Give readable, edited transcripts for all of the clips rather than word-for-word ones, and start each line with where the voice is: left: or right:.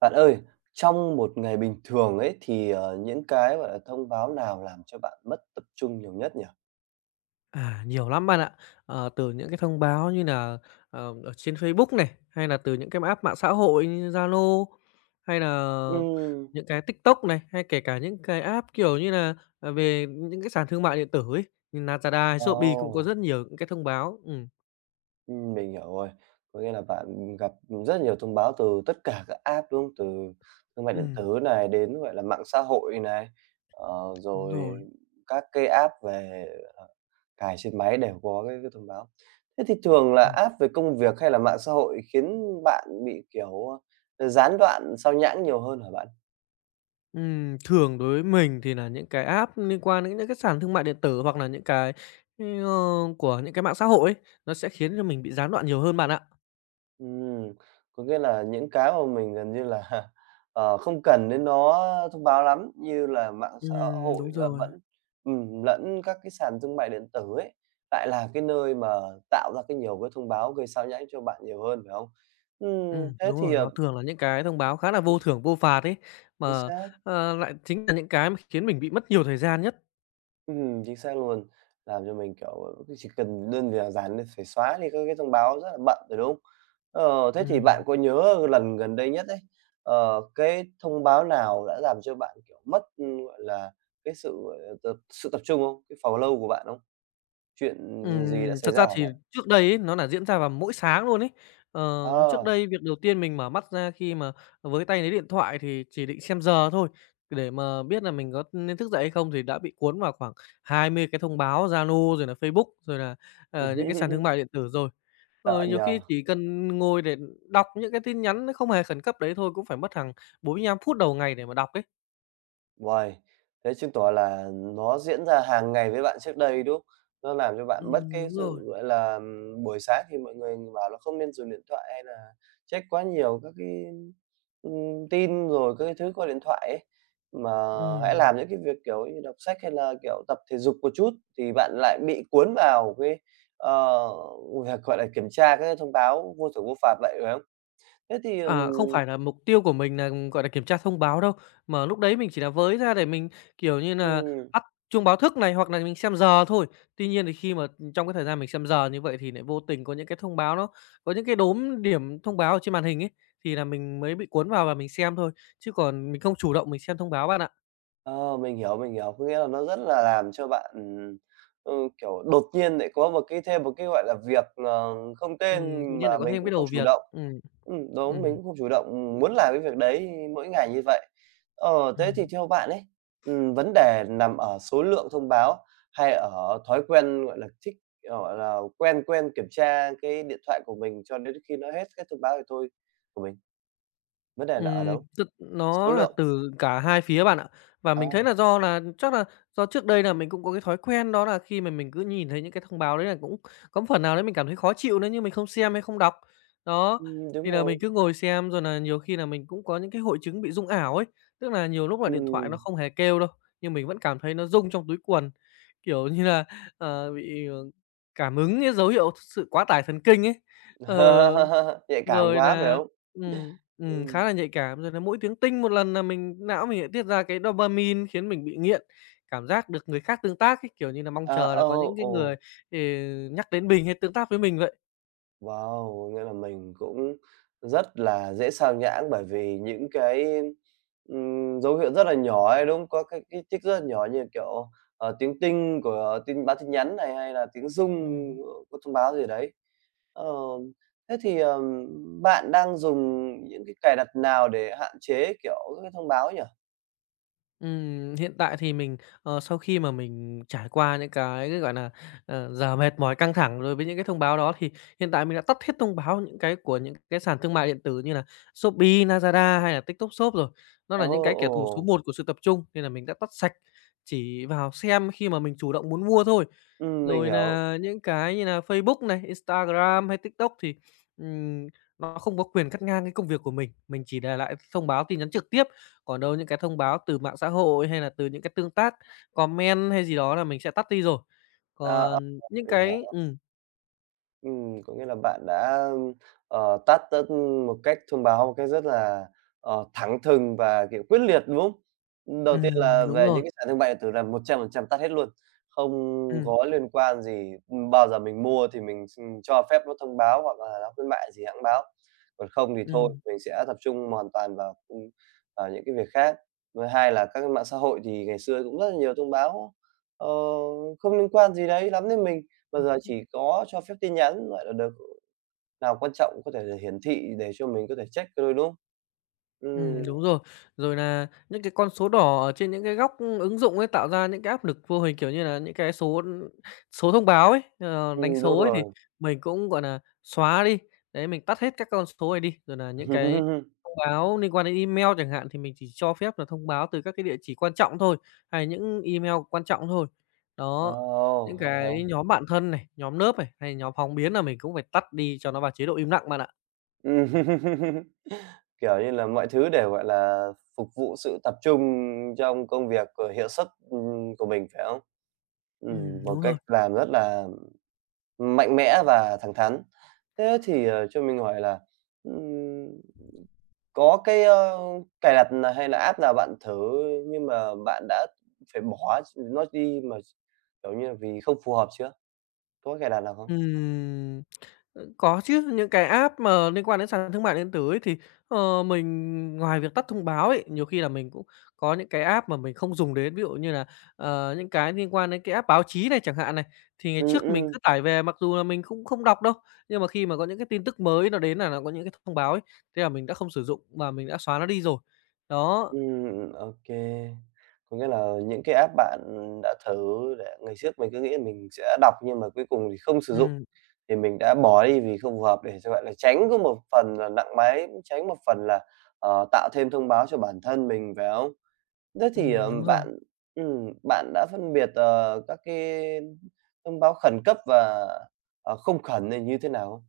right: Bạn ơi, trong một ngày bình thường ấy thì, những cái, gọi là, thông báo nào làm cho bạn mất tập trung nhiều nhất nhỉ?
left: À, nhiều lắm bạn ạ. Từ những cái thông báo như là ở trên Facebook này, hay là từ những cái app mạng xã hội như Zalo, hay là
right: Ừm.
left: những cái TikTok này, hay kể cả những cái app, kiểu như là về những cái sàn thương mại điện tử ấy, như Lazada hay Shopee cũng có
right: Ồ,
left: rất nhiều những cái thông báo.
right: mình hiểu rồi. Có nghĩa là bạn gặp rất nhiều thông báo từ tất cả các app, đúng không? Từ thương mại điện
left: Ừm,
right: tử này đến, gọi là, mạng xã hội này,
left: đúng
right: rồi
left: rồi.
right: các cái app về, ờ, cài trên máy đều có cái thông báo. Thế thì thường là
left: Ừm,
right: app về công việc hay là mạng xã hội khiến bạn bị, kiểu, gián đoạn, sao nhãng nhiều hơn hả bạn?
left: Thường đối với mình thì là những cái app liên quan đến những cái sàn thương mại điện tử hoặc là những cái, ơ, của những cái mạng xã hội ấy, nó sẽ khiến cho mình bị gián đoạn nhiều hơn bạn ạ.
right: Ừm, có nghĩa là những cái mà mình gần như là, không cần đến nó thông báo lắm, như là mạng xã hội
left: Đúng
right: là
left: rồi.
right: vẫn lẫn các cái sàn thương mại điện tử ấy, lại là cái nơi mà tạo ra cái nhiều cái thông báo gây sao nhãng cho bạn nhiều hơn, phải không? Thế
left: Đúng
right: thì,
left: rồi, nó thường là những cái thông báo khá là vô
right: ừm,
left: thưởng vô phạt ấy,
right: chính
left: mà,
right: xác.
left: lại chính là những cái mà khiến mình bị mất nhiều thời gian nhất.
right: Chính xác luôn, làm cho mình, kiểu, cứ chỉ cần đơn việc giản nên phải xóa đi các cái thông báo rất là bận rồi, đúng không? Ờ, thế thì bạn
left: Ừm,
right: có nhớ lần gần đây nhất ấy, cái thông báo nào đã làm cho bạn, kiểu, mất, gọi là, cái sự, gọi là, tập trung không? Cái follow của bạn không? Chuyện gì đã xảy
left: Thật
right: ra
left: ra
right: hả
left: thì
right: bạn?
left: trước đây ấy, nó là diễn ra vào mỗi sáng luôn ấy. Trước
right: Ờ.
left: đây việc đầu tiên mình mở mắt ra khi mà với tay lấy điện thoại thì chỉ định xem giờ thôi, để mà biết là mình có nên thức dậy hay không thì đã bị cuốn vào khoảng 20 cái thông báo Zalo rồi là Facebook, rồi là, những cái sàn thương mại điện tử rồi. Ờ,
right: Sợ
left: nhiều
right: nhỉ?
left: khi chỉ cần ngồi để đọc những cái tin nhắn nó không hề khẩn cấp đấy thôi cũng phải mất hàng 45 phút đầu ngày để mà đọc ấy.
right: Uầy, thế chứng tỏ là nó diễn ra hàng ngày với bạn trước đây, đúng không? Nó làm cho bạn mất cái
left: Đúng rồi.
right: sự, gọi là, buổi sáng thì mọi người bảo là không nên dùng điện thoại hay là check quá nhiều các cái, tin rồi các cái thứ qua điện thoại ấy, mà hãy làm
left: Ừm,
right: những cái việc, kiểu như, đọc sách hay là, kiểu, tập thể dục một chút thì bạn lại bị cuốn vào cái, ờ, việc, gọi là, kiểm tra các cái thông báo vô thưởng vô phạt vậy, phải không? Thế thì,
left: Không phải là mục tiêu của mình là gọi là, kiểm tra thông báo đâu, mà lúc đấy mình chỉ là với ra để mình, kiểu như nà,
right: ừm.
left: tắt chuông báo thức này hoặc nà mình xem giờ thôi. Tuy nhiên thì khi mà, trong cái thời gian mình xem giờ như vậy thì nại vô tình có những cái thông báo nó có những cái đốm điểm thông báo ở trên màn hình ấy, thì là mình mới bị cuốn vào và mình xem thôi, chứ còn mình không chủ động mình xem thông báo bạn ạ.
right: Ờ, mình hiểu, mình hiểu. Có nghĩa là nó rất là làm cho bạn, ừ, kiểu, đột nhiên lại có một cái, gọi là, việc, không tên
left: Tự nhiên
right: mà
left: lại có
right: mình
left: thêm
right: cũng
left: cái
right: không
left: đầu
right: chủ
left: việc.
right: động.
left: Ừm.
right: Đúng, mình
left: Ừm,
right: cũng không chủ động, ừ, muốn làm cái việc đấy mỗi ngày như vậy. Ờ, thế thì
left: ừm,
right: theo bạn ấy, vấn đề nằm ở số lượng thông báo hay ở thói quen, gọi là, thích, gọi là, quen quen kiểm tra cái điện thoại của mình cho đến khi nó hết cái thông báo thì thôi của mình? Vấn đề là ở đâu?
left: Tức
right: Số
left: nó là
right: lượng?
left: từ cả hai phía bạn ạ. Và
right: À,
left: mình thấy là do là chắc là do trước đây là mình cũng có cái thói quen đó là khi mà mình cứ nhìn thấy những cái thông báo đấy là cũng có một phần nào đấy mình cảm thấy khó chịu nữa nhưng mình không xem hay không đọc. Đó,
right: đúng
left: thì là
right: rồi.
left: mình cứ ngồi xem rồi là nhiều khi là mình cũng có những cái hội chứng bị rung ảo ấy, tức là nhiều lúc là điện thoại nó
right: Ừm.
left: không hề kêu đâu, nhưng mình vẫn cảm thấy nó rung trong túi quần, kiểu như là, bị, cảm ứng cái dấu hiệu sự quá tải thần kinh ấy. Ờ.
right: Nhạy cảm
left: Rồi
right: quá, phải
left: là
right: không? Ừm.
left: khá là nhạy cảm, rồi là mỗi tiếng "tinh" một lần là mình não mình lại tiết ra cái dopamine khiến mình bị nghiện, cảm giác được người khác tương tác ấy, kiểu như là mong
right: À,
left: chờ là có
right: ô,
left: những cái người,
right: ồ,
left: ừ, nhắc đến mình hay tương tác với mình vậy.
right: wow! Nghĩa là mình cũng rất là dễ xao nhãng bởi vì những cái, dấu hiệu rất là nhỏ ấy, đúng không? Có cái trích rất là nhỏ như, kiểu, tiếng tinh của tin nhắn này, hay là tiếng rung
left: Ừm.
right: của thông báo gì đấy. Ờ, thế thì, bạn đang dùng những cái cài đặt nào để hạn chế, kiểu, các cái thông báo nhỉ?
left: Hiện tại thì mình, sau khi mà mình trải qua những cái, gọi là giờ mệt mỏi căng thẳng rồi với những cái thông báo đó thì hiện tại mình đã tắt hết thông báo những cái của những cái sàn thương mại điện tử như là Shopee, Lazada hay là TikTok Shop rồi. Nó
right: Ồ,
left: là những cái kẻ
right: ồ,
left: thù số một của sự tập trung nên là mình đã tắt sạch, chỉ vào xem khi mà mình chủ động muốn mua thôi.
right: mình
left: Rồi
right: hiểu.
left: là những cái như là Facebook này, Instagram hay TikTok thì, ừm, nó không có quyền cắt ngang cái công việc của mình chỉ để lại thông báo tin nhắn trực tiếp còn đâu những cái thông báo từ mạng xã hội hay là từ những cái tương tác, comment hay gì đó là mình sẽ tắt đi rồi.
right: À,
left: Còn những
right: mình hiểu.
left: cái
right: Có nghĩa là bạn đã, tát tất một cách thông báo một cách rất là, thẳng thừng và, kiểu, quyết liệt, đúng không? Đầu tiên là
left: đúng
right: về
left: rồi,
right: những cái sàn thương mại điện tử là 100% tắt hết luôn, không
left: ừm,
right: có liên quan gì, bao giờ mình mua thì mình x cho phép nó thông báo hoặc là nó khuyến mại gì hẵng báo, còn không thì thôi,
left: ừm.
right: mình sẽ tập trung hoàn toàn vào những cái việc khác. Thứ hai là các cái mạng xã hội thì ngày xưa cũng rất là nhiều thông báo, ờ, không liên quan gì đấy lắm đến mình. Bây giờ chỉ có cho phép tin nhắn, gọi là, được nào quan trọng có thể là hiển thị để cho mình có thể check thôi, đúng không? Ừm,
left: Đúng rồi. Rồi là những cái con số đỏ ở trên những cái góc ứng dụng ấy, tạo ra những cái áp lực vô hình, kiểu như là những cái số số thông báo ấy, đánh
right: đúng
left: số ấy thì
right: rồi.
left: mình cũng, gọi là xóa đi, đấy, mình tắt hết các con số này đi. Rồi là những cái thông báo liên quan đến email chẳng hạn thì mình chỉ cho phép là thông báo từ các cái địa chỉ quan trọng thôi, hay những email quan trọng thôi. Đó,
right: Ồ,
left: những
right: hay ha!
left: cái nhóm bạn thân này, nhóm lớp này, hay nhóm phóng biến là mình cũng phải tắt đi cho nó vào chế độ im lặng bạn ạ.
right: Ừm, kiểu như là, mọi thứ để, gọi là, phục vụ sự tập trung trong công việc, hiệu suất, của mình, phải không? Một
left: Đúng
right: cách
left: rồi.
right: làm rất là mạnh mẽ và thẳng thắn. Thế thì, cho mình hỏi là, ừm, có cái, cài đặt hay là app nào bạn thử nhưng mà bạn đã phải bỏ nó đi mà, kiểu như là, vì không phù hợp chưa? Có cài đặt nào không?
left: Ừm, ừ, có chứ, những cái app mà liên quan đến sàn thương mại điện tử ấy thì, mình ngoài việc tắt thông báo ấy, nhiều khi là mình cũng có những cái app mà mình không dùng đến. Ví dụ như là, những cái liên quan đến cái app báo chí này chẳng hạn này, thì ngày
right: Ừm,
left: trước mình
right: ừm.
left: cứ tải về mặc dù là mình cũng không đọc đâu, nhưng mà khi mà có những cái tin tức mới nó đến là nó có những cái thông báo ấy, thế là mình đã không sử dụng và mình đã xóa nó đi rồi. Đó,
right: Ô. Có nghĩa là những cái app bạn đã thử để ngày trước mình cứ nghĩ là mình sẽ đọc nhưng mà cuối cùng thì không sử dụng,
left: ừm,
right: thì mình đã bỏ đi vì không phù hợp để cho, gọi là, tránh có một phần là nặng máy, cũng tránh một phần là, tạo thêm thông báo cho bản thân mình, phải không? Thế thì,
left: đúng rồi.
right: bạn bạn đã phân biệt, các cái thông báo khẩn cấp và, không khẩn này như thế nào không?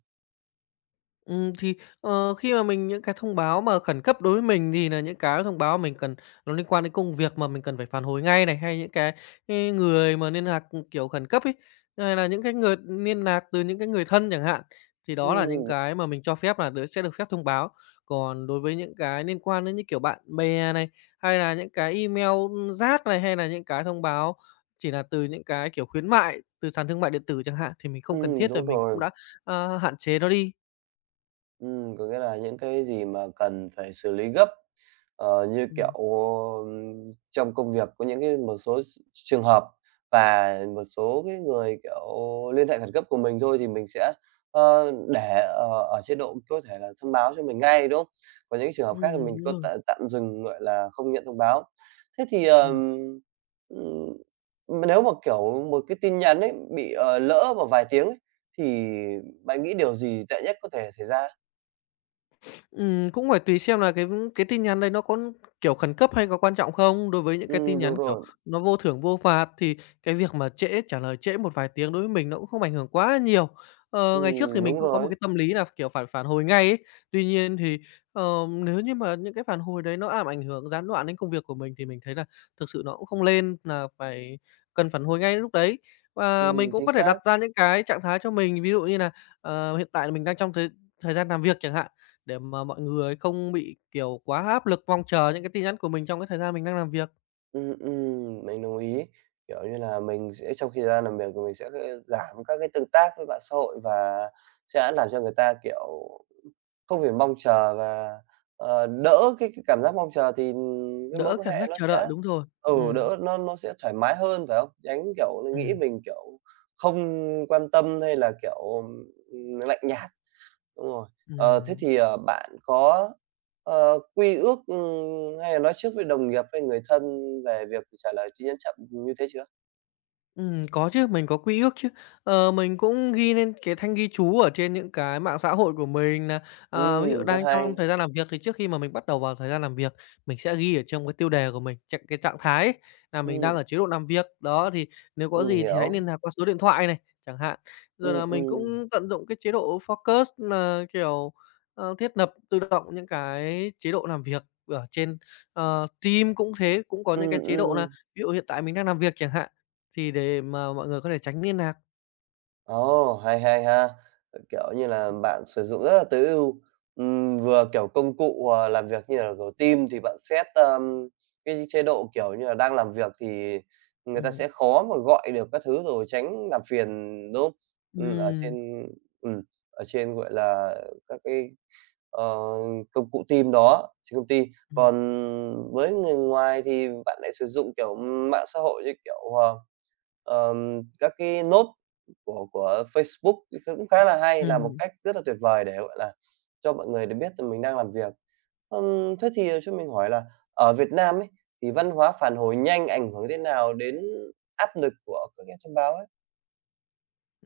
left: Thì, khi mà mình những cái thông báo mà khẩn cấp đối với mình thì là những cái thông báo mình cần nó liên quan đến công việc mà mình cần phải phản hồi ngay này, hay những cái người mà liên lạc, kiểu, khẩn cấp ấy, hay là những cái người liên lạc từ những cái người thân chẳng hạn, thì đó là những
right: Ừm,
left: cái mà mình cho phép là được sẽ được phép thông báo. Còn đối với những cái liên quan đến, những kiểu, bạn bè này, hay là những cái email, rác này, hay là những cái thông báo chỉ là từ những cái, kiểu, khuyến mại từ sàn thương mại điện tử chẳng hạn, thì mình không cần thiết là
right: đúng
left: mình cũng
right: rồi.
left: đã, hạn chế nó đi.
right: Có nghĩa là những cái gì mà cần phải xử lý gấp, như kiểu,
left: Ừm.
right: ừm, trong công việc có những cái một số trường hợp và một số cái người, kiểu, liên hệ khẩn cấp của mình thôi thì mình sẽ, để, ở chế độ có thể là thông báo cho mình ngay, đúng không? Còn những trường hợp khác
left: Ừm,
right: thì mình
left: đúng
right: có
left: rồi.
right: tạm tạm dừng, gọi là, không nhận thông báo. Thế thì,
left: Ừm.
right: ừm, nếu mà, kiểu, một cái tin nhắn ấy bị, lỡ vào vài tiếng ấy, thì bạn nghĩ điều gì tệ nhất có thể xảy ra?
left: Cũng phải tùy xem là cái tin nhắn đấy nó có, kiểu, khẩn cấp hay có quan trọng không. Đối với những cái tin
right: Đúng
left: nhắn, kiểu,
right: rồi.
left: nó vô thưởng vô phạt thì cái việc mà trễ trả lời trễ một vài tiếng đối với mình nó cũng không ảnh hưởng quá nhiều. Ngày trước thì mình
right: Đúng
left: cũng có một
right: rồi.
left: cái tâm lý là, kiểu, phải phản hồi ngay ấy. Tuy nhiên thì, ờ, nếu như mà những cái phản hồi đấy nó làm ảnh hưởng gián đoạn đến công việc của mình thì mình thấy là thực sự nó cũng không lên là phải cần phản hồi ngay lúc đấy. Và mình cũng
right: Chính
left: có thể đặt
right: xác.
left: ra những cái trạng thái cho mình, ví dụ như là, hiện tại là mình đang trong thời thời gian làm việc chẳng hạn, để mà mọi người không bị, kiểu, quá áp lực mong chờ những cái tin nhắn của mình trong cái thời gian mình đang làm việc,
right: Mình đồng ý. Kiểu như là, mình sẽ trong khi ra làm việc thì mình sẽ, giảm các cái tương tác với mạng xã hội và sẽ làm cho người ta, kiểu, không phải mong chờ và, đỡ cái cảm giác mong chờ thì cái mối
left: đỡ
right: quan
left: cảm
right: hệ
left: giác
right: nó
left: chờ
right: sẽ
left: đợi, đúng rồi.
right: đỡ nó sẽ thoải mái hơn, phải không? Tránh, kiểu, nghĩ
left: Ừm,
right: mình, kiểu, không quan tâm hay là, kiểu, lạnh nhạt. Đúng rồi. Ờ, thế
left: ừm.
right: thì, bạn có, quy ước, hay là nói trước với đồng nghiệp hay người thân về việc trả lời tin nhắn chậm như thế chưa?
left: Có chứ, mình có quy ước chứ. Mình cũng ghi lên cái thanh ghi chú ở trên những cái mạng xã hội của mình nà. Ví dụ
right: Rất
left: đang trong
right: hay.
left: thời gian làm việc thì trước khi mà mình bắt đầu vào thời gian làm việc, mình sẽ ghi ở trong cái tiêu đề của mình, cái trạng thái ấy, là mình
right: Ừm,
left: đang ở chế độ làm việc. Đó, thì nếu có gì thì hãy
right: hiểu.
left: liên lạc qua số điện thoại này, chẳng hạn. Rồi
right: Ừm,
left: là mình
right: ừm.
left: cũng tận dụng cái chế độ focus nà, kiểu, thiết lập tự động những cái chế độ làm việc ở trên, Teams cũng thế, cũng có những cái
right: Ừm,
left: chế độ
right: ừm.
left: nà ví dụ hiện tại mình đang làm việc chẳng hạn, thì để mà mọi người có thể tránh liên lạc.
right: Ồ, hay hay ha! Kiểu như là, bạn sử dụng rất là tối ưu, vừa, kiểu, công cụ, làm việc như là, kiểu, team thì bạn set, cái chế độ, kiểu như là, đang làm việc thì người ta
left: Ừm.
right: sẽ khó mà gọi được các thứ rồi tránh làm phiền, đúng không? Ừm, ở
left: Ừm.
right: trên ừm, ở trên, gọi là, các cái, ờ, công cụ team đó trên công ty.
left: Ừm,
right: Còn với người ngoài thì bạn lại sử dụng, kiểu, mạng xã hội như kiểu, các cái nốt của Facebook thì cũng khá là hay, là một
left: ừm.
right: cách rất là tuyệt vời để, gọi là, cho mọi người được biết là mình đang làm việc. Thế thì cho mình hỏi là ở Việt Nam ấy, thì văn hóa phản hồi nhanh ảnh hưởng thế nào đến áp lực của các cái thông báo ấy?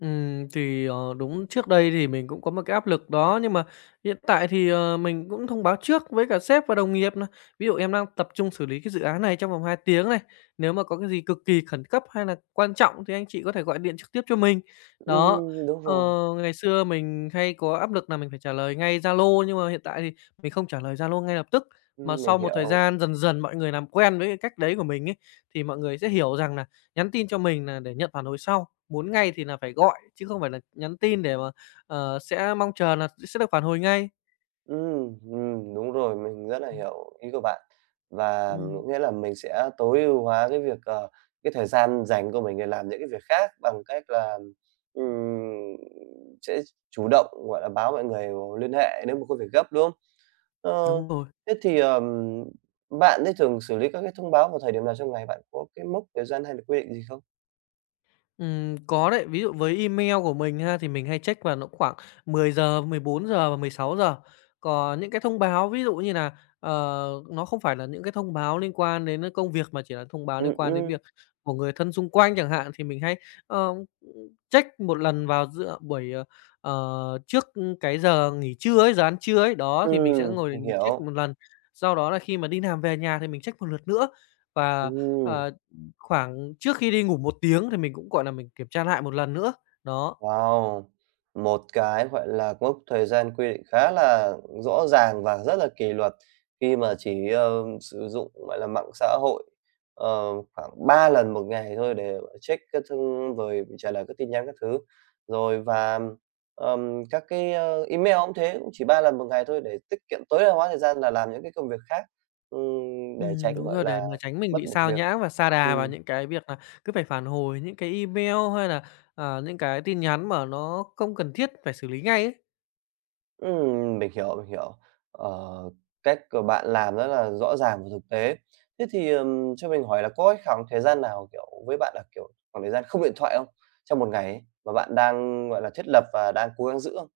left: Thì, đúng trước đây thì mình cũng có một cái áp lực đó, nhưng mà hiện tại thì, mình cũng thông báo trước với cả sếp và đồng nghiệp nà. Ví dụ em đang tập trung xử lý cái dự án này trong vòng 2 tiếng này, nếu mà có cái gì cực kỳ khẩn cấp hay là quan trọng thì anh chị có thể gọi điện trực tiếp cho mình. Đó,
right: Đúng
left: ờ,
right: rồi,
left: ngày xưa mình hay có áp lực là mình phải trả lời ngay Zalo, nhưng mà hiện tại thì mình không trả lời Zalo ngay lập tức, mà
right: mình
left: sau một thời
right: hiểu.
left: gian dần dần mọi người làm quen với cái cách đấy của mình ấy, thì mọi người sẽ hiểu rằng là nhắn tin cho mình là để nhận phản hồi sau. Muốn ngay thì là phải gọi, chứ không phải là nhắn tin để mà, sẽ mong chờ là sẽ được phản hồi ngay.
right: Đúng rồi, mình rất là hiểu ý của bạn. Và
left: Ừm,
right: nghĩa là mình sẽ tối ưu hóa cái việc, cái thời gian dành của mình để làm những cái việc khác bằng cách là, ừm, sẽ chủ động, gọi là, báo mọi người liên hệ nếu mà có việc gấp, đúng không? Ờ,
left: đúng rồi.
right: thế thì, bạn ấy thường xử lý các cái thông báo vào thời điểm nào trong ngày? Bạn có cái mốc thời gian hay là quy định gì không?
left: Có đấy. Ví dụ với email của mình ha, thì mình hay check vào nó khoảng 10:00 giờ và 16 giờ. Còn những cái thông báo ví dụ như là ờ, nó không phải là những cái thông báo liên quan đến công việc mà chỉ là thông báo liên
right: Ừm,
left: quan đến
right: ừm,
left: việc của người thân xung quanh chẳng hạn, thì mình hay, ờ, check một lần vào giữa buổi, trước cái giờ nghỉ trưa ấy, giờ ăn trưa ấy. Đó, thì mình sẽ ngồi để
right: mình
left: mình check
right: hiểu.
left: một lần. Sau đó là khi mà đi làm về nhà thì mình check một lượt nữa và,
right: Ừm.
left: ờ khoảng trước khi đi ngủ một tiếng thì mình cũng, gọi là, mình kiểm tra lại một lần nữa. Đó,
right: Wow! Một cái, gọi là, mốc thời gian quy định khá là rõ ràng và rất là kỷ luật khi mà chỉ, sử dụng, gọi là, mạng xã hội, ờ, khoảng 3 lần một ngày thôi để check các thông rồi trả lời các tin nhắn các thứ. Rồi và, các cái, email cũng thế, cũng chỉ 3 lần một ngày thôi để tiết kiệm tối đa hóa thời gian là làm những cái công việc khác, để tránh,
left: đúng
right: gọi
left: rồi, để
right: là,
left: mà tránh mình
right: mất
left: bị
right: một
left: xao
right: việc.
left: nhãng và sa
right: Ừm.
left: đà vào những cái việc là cứ phải phản hồi những cái email hay là, những cái tin nhắn mà nó không cần thiết phải xử lý ngay ấy.
right: Mình hiểu, mình hiểu. Ờ, cách của bạn làm rất là rõ ràng và thực tế. Thế thì, cho mình hỏi là có cái khoảng thời gian nào, kiểu, với bạn là, kiểu, khoảng thời gian không điện thoại không? Trong một ngày ấy, mà bạn đang, gọi là, thiết lập và đang cố gắng giữ không?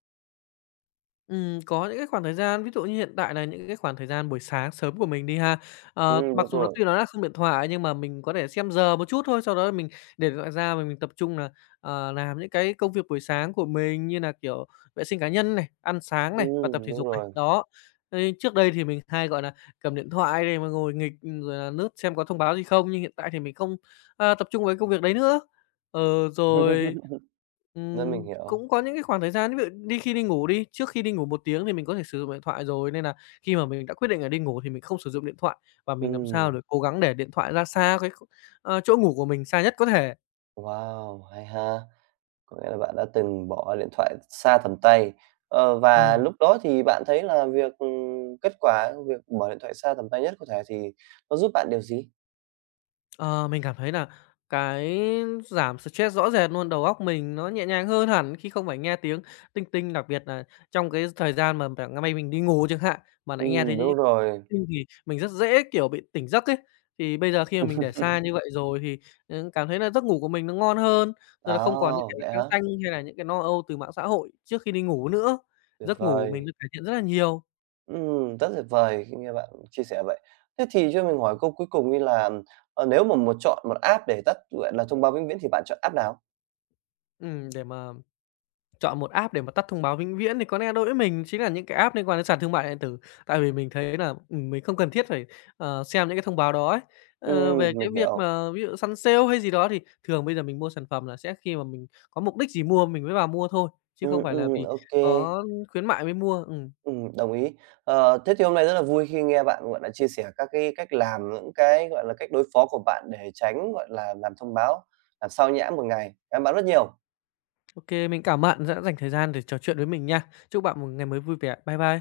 left: Có những cái khoảng thời gian, ví dụ như hiện tại là những cái khoảng thời gian buổi sáng sớm của mình đi ha. Mặc
right: Đúng
left: dù là
right: rồi.
left: tuy nó là không điện thoại nhưng mà mình có thể xem giờ một chút thôi, sau đó là mình để điện thoại ra và mình tập trung là, làm những cái công việc buổi sáng của mình như là, kiểu, vệ sinh cá nhân này, ăn sáng này và tập thể
right: Đúng
left: dục này,
right: rồi.
left: đó. Trước đây thì mình hay, gọi là, cầm điện thoại để mà ngồi nghịch, rồi là lướt xem có thông báo gì không, nhưng hiện tại thì mình không, tập trung với công việc đấy nữa. Ờ, rồi.
right: Nên mình hiểu.
left: Cũng có những cái khoảng thời gian, ví dụ đi khi đi ngủ đi, trước khi đi ngủ một tiếng thì mình có thể sử dụng điện thoại rồi, nên là khi mà mình đã quyết định là đi ngủ thì mình không sử dụng điện thoại và mình làm sao
right: Ừm,
left: để cố gắng để điện thoại ra xa cái chỗ ngủ của mình xa nhất có thể.
right: wow, hay ha! Có nghĩa là bạn đã từng bỏ điện thoại xa tầm tay. Ờ, và
left: Ừm.
right: lúc đó thì bạn thấy là việc, kết quả việc bỏ điện thoại xa tầm tay nhất có thể thì nó giúp bạn điều gì?
left: Ờ, mình cảm thấy là cái giảm stress rõ rệt luôn, đầu óc mình nó nhẹ nhàng hơn hẳn khi không phải nghe tiếng tinh tinh, đặc biệt là trong cái thời gian mà ngày mai mình đi ngủ chẳng hạn, mà lại nghe
right: Đúng
left: thấy
right: rồi.
left: sinh thì mình rất dễ, kiểu, bị tỉnh giấc ấy. Thì bây giờ khi mà mình để xa như vậy rồi thì, cảm thấy là giấc ngủ của mình nó ngon hơn, rồi
right: À,
left: là không còn những cái
right: vậy hả?
left: căng xanh hay là những cái lo âu từ mạng xã hội trước khi đi ngủ nữa.
right: Tuyệt
left: Giấc ngủ của
right: vời.
left: mình được cải thiện rất là nhiều.
right: Rất tuyệt vời khi nghe bạn chia sẻ vậy. Thế thì cho mình hỏi câu cuối cùng đi là, nếu mà chọn một app để tắt, gọi là, thông báo vĩnh viễn thì bạn chọn app nào?
left: Để mà Chọn một app để mà tắt thông báo vĩnh viễn thì có lẽ đối với mình chính là những cái app liên quan đến sàn thương mại điện tử. Tại vì mình thấy là, mình không cần thiết phải, xem những cái thông báo đó ấy. Về
right: Mình
left: cái việc
right: hiểu.
left: mà ví dụ săn sale hay gì đó thì thường bây giờ mình mua sản phẩm là sẽ khi mà mình có mục đích gì mua mình mới vào mua thôi, chứ không phải là vì
right: Ô kê.
left: có khuyến mại mới mua.
right: Đồng ý. Ờ, thế thì hôm nay rất là vui khi nghe bạn, gọi là, chia sẻ các cái cách làm, những cái, gọi là, cách đối phó của bạn để tránh, gọi là, làm thông báo làm sao nhãng một ngày. Cảm ơn bạn rất nhiều.
left: Ô Mình cảm ơn bạn đã dành thời gian để trò chuyện với mình nha. Chúc bạn một ngày mới vui vẻ. Bye bye.